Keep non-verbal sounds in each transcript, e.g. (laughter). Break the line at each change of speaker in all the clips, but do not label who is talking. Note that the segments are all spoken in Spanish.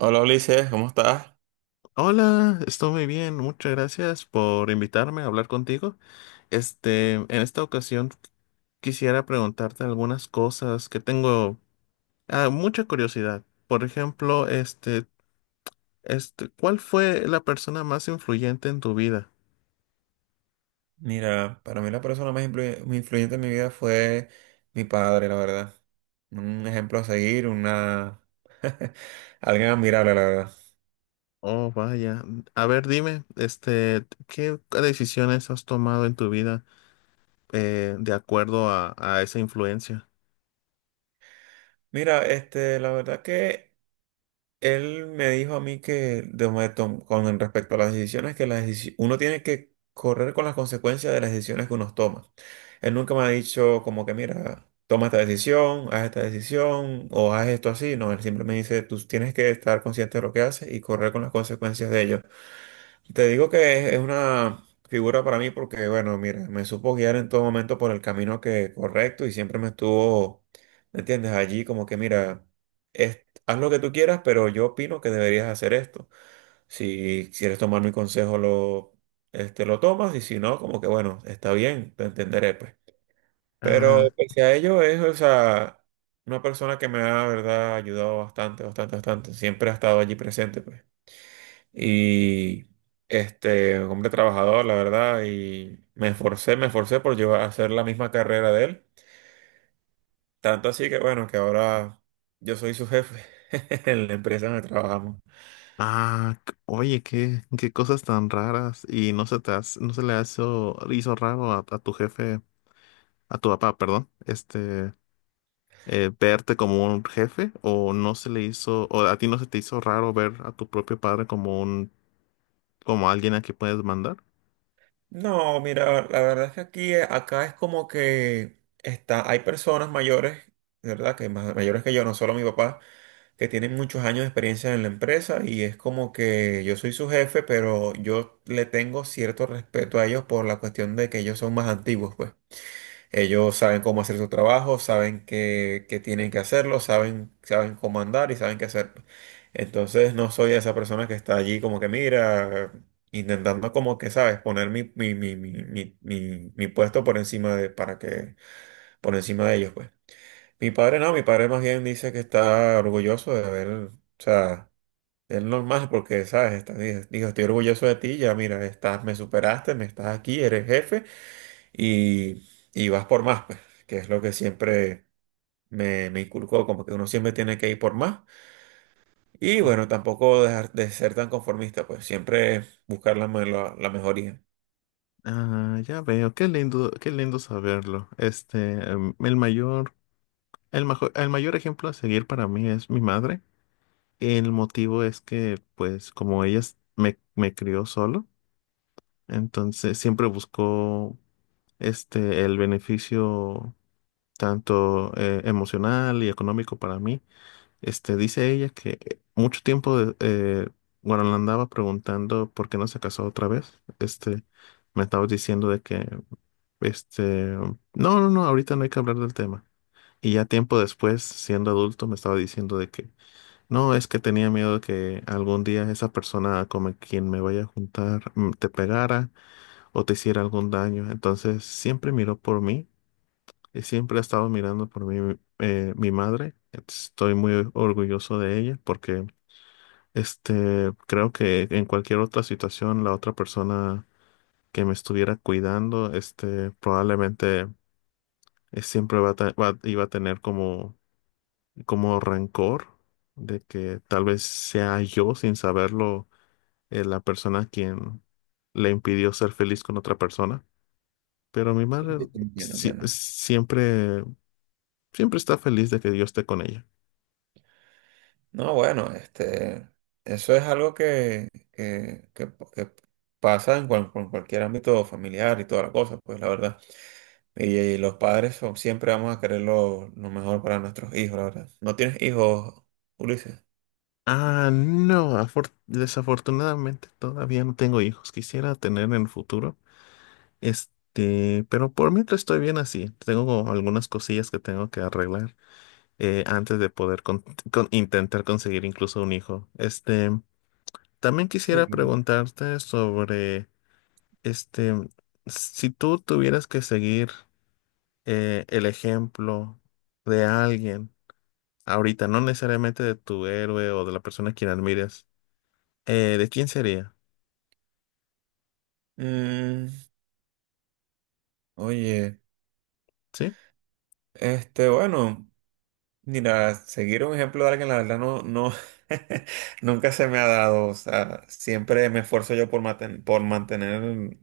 Hola Ulises, ¿cómo estás?
Hola, estoy muy bien. Muchas gracias por invitarme a hablar contigo. En esta ocasión quisiera preguntarte algunas cosas que tengo mucha curiosidad. Por ejemplo, ¿cuál fue la persona más influyente en tu vida?
Mira, para mí la persona más muy influyente en mi vida fue mi padre, la verdad. Un ejemplo a seguir, una... (laughs) alguien admirable, la verdad.
Oh, vaya. A ver, dime, ¿qué decisiones has tomado en tu vida de acuerdo a esa influencia?
Mira, la verdad que él me dijo a mí que de momento, con respecto a las decisiones, que uno tiene que correr con las consecuencias de las decisiones que uno toma. Él nunca me ha dicho como que, mira, toma esta decisión, haz esta decisión o haz esto así. No, él siempre me dice, tú tienes que estar consciente de lo que haces y correr con las consecuencias de ello. Te digo que es una figura para mí porque, bueno, mira, me supo guiar en todo momento por el camino que correcto y siempre me estuvo, ¿me entiendes? Allí como que, mira, haz lo que tú quieras, pero yo opino que deberías hacer esto. Si quieres tomar mi consejo, lo tomas y si no, como que, bueno, está bien, te entenderé, pues. Pero
Ah.
pese a ello, es, o sea, una persona que me ha, la verdad, ayudado bastante, bastante, bastante. Siempre ha estado allí presente, pues, y un hombre trabajador, la verdad, y me esforcé por llevar a hacer la misma carrera de él. Tanto así que bueno, que ahora yo soy su jefe (laughs) en la empresa donde trabajamos.
Ah, oye, qué cosas tan raras. Y no se le hizo raro a tu jefe, a tu papá, perdón, verte como un jefe, o no se le hizo, o a ti no se te hizo raro ver a tu propio padre como alguien a quien puedes mandar.
No, mira, la verdad es que aquí, acá es como que está, hay personas mayores, de ¿verdad? Que mayores que yo, no solo mi papá, que tienen muchos años de experiencia en la empresa y es como que yo soy su jefe, pero yo le tengo cierto respeto a ellos por la cuestión de que ellos son más antiguos, pues. Ellos saben cómo hacer su trabajo, saben que, tienen que hacerlo, saben cómo andar y saben qué hacer. Entonces no soy esa persona que está allí como que mira, intentando como que, ¿sabes? Poner mi puesto por encima de, para que, por encima de ellos, pues. Mi padre no, mi padre más bien dice que está orgulloso de haber, o sea, es normal porque, ¿sabes? Está, dijo, estoy orgulloso de ti, ya mira, estás, me superaste, me estás aquí, eres jefe y, y vas por más, pues, que es lo que siempre me inculcó, como que uno siempre tiene que ir por más. Y bueno, tampoco dejar de ser tan conformista, pues siempre buscar la mejoría.
Ah, ya veo, qué lindo saberlo. Em, el mayor, el mayor ejemplo a seguir para mí es mi madre. El motivo es que, pues, como me crió solo, entonces siempre buscó el beneficio tanto emocional y económico para mí. Dice ella que bueno, le andaba preguntando por qué no se casó otra vez. Me estaba diciendo de que no, no, no, ahorita no hay que hablar del tema. Y ya tiempo después, siendo adulto, me estaba diciendo de que no, es que tenía miedo de que algún día esa persona con quien me vaya a juntar te pegara o te hiciera algún daño. Entonces siempre miró por mí y siempre ha estado mirando por mí mi madre. Estoy muy orgulloso de ella porque creo que en cualquier otra situación la otra persona que me estuviera cuidando, probablemente siempre va a, ta- va- iba a tener como rencor de que tal vez sea yo, sin saberlo, la persona quien le impidió ser feliz con otra persona. Pero mi madre
Entiendo,
sí-
entiendo.
siempre, siempre está feliz de que yo esté con ella.
No, bueno, eso es algo que pasa en, en cualquier ámbito familiar y toda la cosa, pues la verdad. Y los padres son, siempre vamos a querer lo mejor para nuestros hijos, la verdad. ¿No tienes hijos, Ulises?
Ah, no, desafortunadamente todavía no tengo hijos. Quisiera tener en el futuro. Pero por mientras estoy bien así. Tengo algunas cosillas que tengo que arreglar antes de poder intentar conseguir incluso un hijo. También
Sí.
quisiera preguntarte sobre, este, si tú tuvieras que seguir el ejemplo de alguien ahorita, no necesariamente de tu héroe o de la persona a quien admires, ¿de quién sería?
Mm, Oye,
¿Sí?
bueno, mira, seguir un ejemplo de alguien, la verdad no, (laughs) nunca se me ha dado, o sea, siempre me esfuerzo yo por por mantener,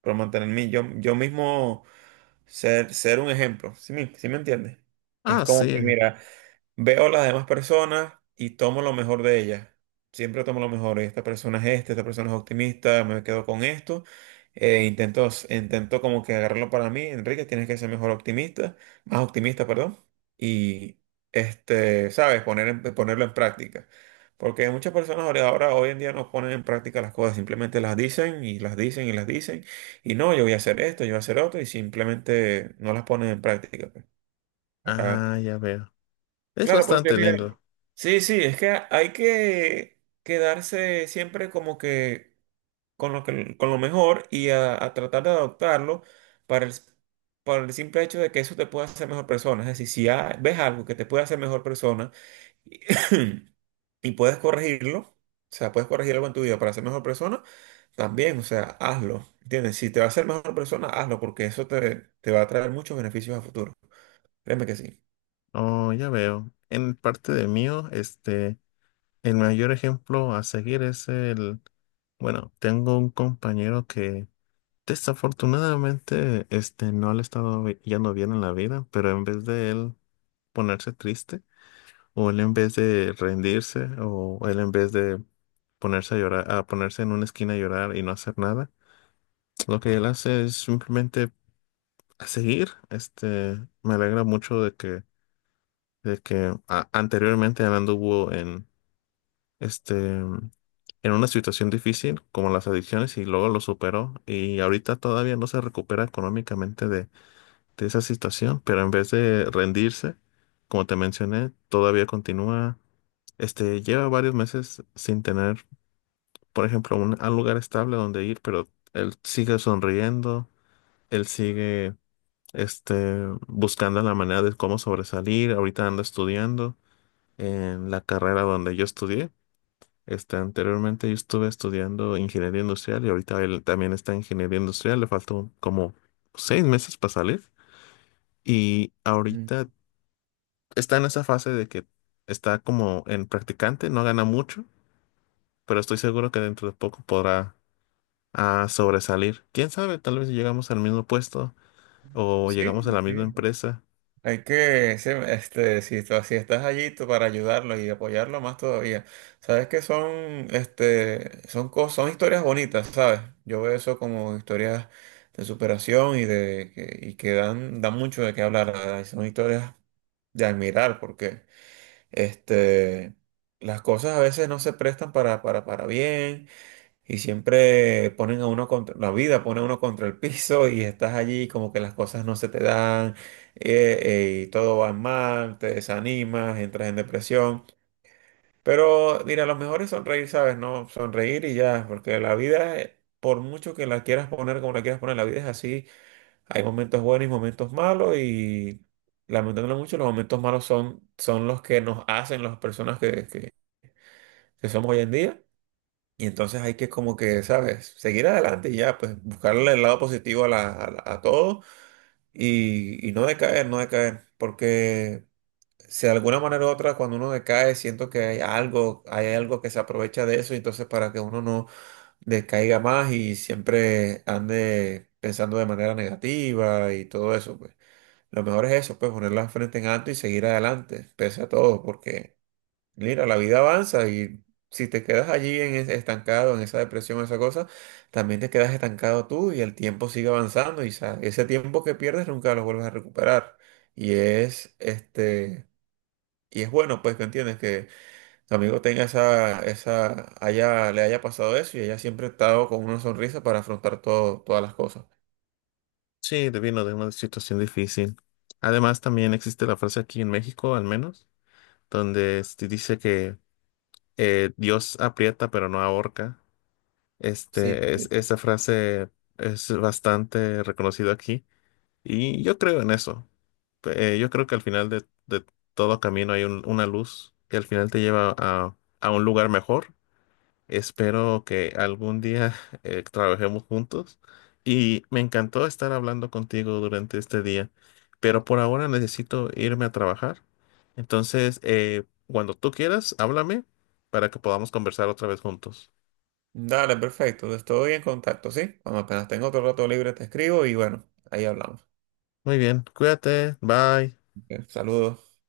por mantenerme yo, yo mismo ser un ejemplo, ¿sí sí me entiendes? Es
Ah,
como que,
sí.
mira, veo a las demás personas y tomo lo mejor de ellas. Siempre tomo lo mejor. Esta persona es esta, esta persona es optimista, me quedo con esto. Intento como que agarrarlo para mí. Enrique, tienes que ser mejor optimista, más optimista, perdón. Y, sabes, ponerlo en práctica. Porque muchas personas ahora, hoy en día, no ponen en práctica las cosas, simplemente las dicen y las dicen y las dicen. Y no, yo voy a hacer esto, yo voy a hacer otro, y simplemente no las ponen en práctica, pues, para...
Ah, ya veo. Es
Claro, porque
bastante
mira,
lindo.
sí, sí, es que hay que quedarse siempre como que con con lo mejor y a tratar de adoptarlo para el, para el simple hecho de que eso te pueda hacer mejor persona. Es decir, si ves algo que te puede hacer mejor persona y, (clears throat) y puedes corregirlo, o sea, puedes corregir algo en tu vida para ser mejor persona, también, o sea, hazlo, ¿entiendes? Si te va a hacer mejor persona, hazlo, porque te va a traer muchos beneficios a futuro. Créeme que sí.
Oh, ya veo. En parte de mío, el mayor ejemplo a seguir es el. Bueno, tengo un compañero que desafortunadamente no le ha estado yendo bien en la vida, pero en vez de él ponerse triste, o él en vez de rendirse, o él en vez de ponerse a llorar, a ponerse en una esquina a llorar y no hacer nada, lo que él hace es simplemente a seguir. Me alegra mucho de que anteriormente él anduvo en en una situación difícil como las adicciones y luego lo superó y ahorita todavía no se recupera económicamente de esa situación, pero en vez de rendirse, como te mencioné, todavía continúa, lleva varios meses sin tener, por ejemplo, un lugar estable donde ir, pero él sigue sonriendo, él sigue, buscando la manera de cómo sobresalir, ahorita anda estudiando en la carrera donde yo estudié. Anteriormente yo estuve estudiando ingeniería industrial y ahorita él también está en ingeniería industrial, le faltó como 6 meses para salir y
Mm.
ahorita está en esa fase de que está como en practicante, no gana mucho, pero estoy seguro que dentro de poco podrá sobresalir. ¿Quién sabe? Tal vez si llegamos al mismo puesto o
Sí,
llegamos a la misma
sí.
empresa.
Hay que, sí, este, si, tú- Si estás allí tú para ayudarlo y apoyarlo más todavía. Sabes que son cosas, son historias bonitas, ¿sabes? Yo veo eso como historias de superación y de y que dan mucho de qué hablar, la ¿verdad? Y son historias de admirar porque, este, las cosas a veces no se prestan para bien. Y siempre ponen a uno contra, la vida pone a uno contra el piso y estás allí como que las cosas no se te dan y todo va mal, te desanimas, entras en depresión. Pero mira, lo mejor es sonreír, ¿sabes? No, sonreír y ya, porque la vida, por mucho que la quieras poner como la quieras poner, la vida es así. Hay momentos buenos y momentos malos y lamentándolo mucho, los momentos malos son los que nos hacen las personas que somos hoy en día. Y entonces hay que como que, ¿sabes? Seguir adelante y ya, pues buscarle el lado positivo a todo y no decaer, no decaer. Porque si de alguna manera u otra cuando uno decae, siento que hay algo que se aprovecha de eso, y entonces para que uno no decaiga más y siempre ande pensando de manera negativa y todo eso, pues lo mejor es eso, pues poner la frente en alto y seguir adelante, pese a todo, porque... Mira, la vida avanza y si te quedas allí en estancado, en esa depresión, esa cosa, también te quedas estancado tú y el tiempo sigue avanzando y ese tiempo que pierdes nunca lo vuelves a recuperar. Y es este y es bueno pues que entiendes que tu amigo tenga esa esa haya le haya pasado eso y haya siempre estado con una sonrisa para afrontar todo todas las cosas.
Sí, vino de una situación difícil. Además, también existe la frase aquí en México, al menos, donde dice que Dios aprieta pero no ahorca.
Sí, sí.
Esa frase es bastante reconocida aquí y yo creo en eso. Yo creo que al final de todo camino hay una luz que al final te lleva a un lugar mejor. Espero que algún día (laughs) trabajemos juntos y me encantó estar hablando contigo durante este día, pero por ahora necesito irme a trabajar. Entonces, cuando tú quieras, háblame para que podamos conversar otra vez juntos.
Dale, perfecto, pues, estoy en contacto, ¿sí? Cuando apenas tengo otro rato libre te escribo y bueno, ahí hablamos.
Muy bien, cuídate, bye.
Ok. Saludos.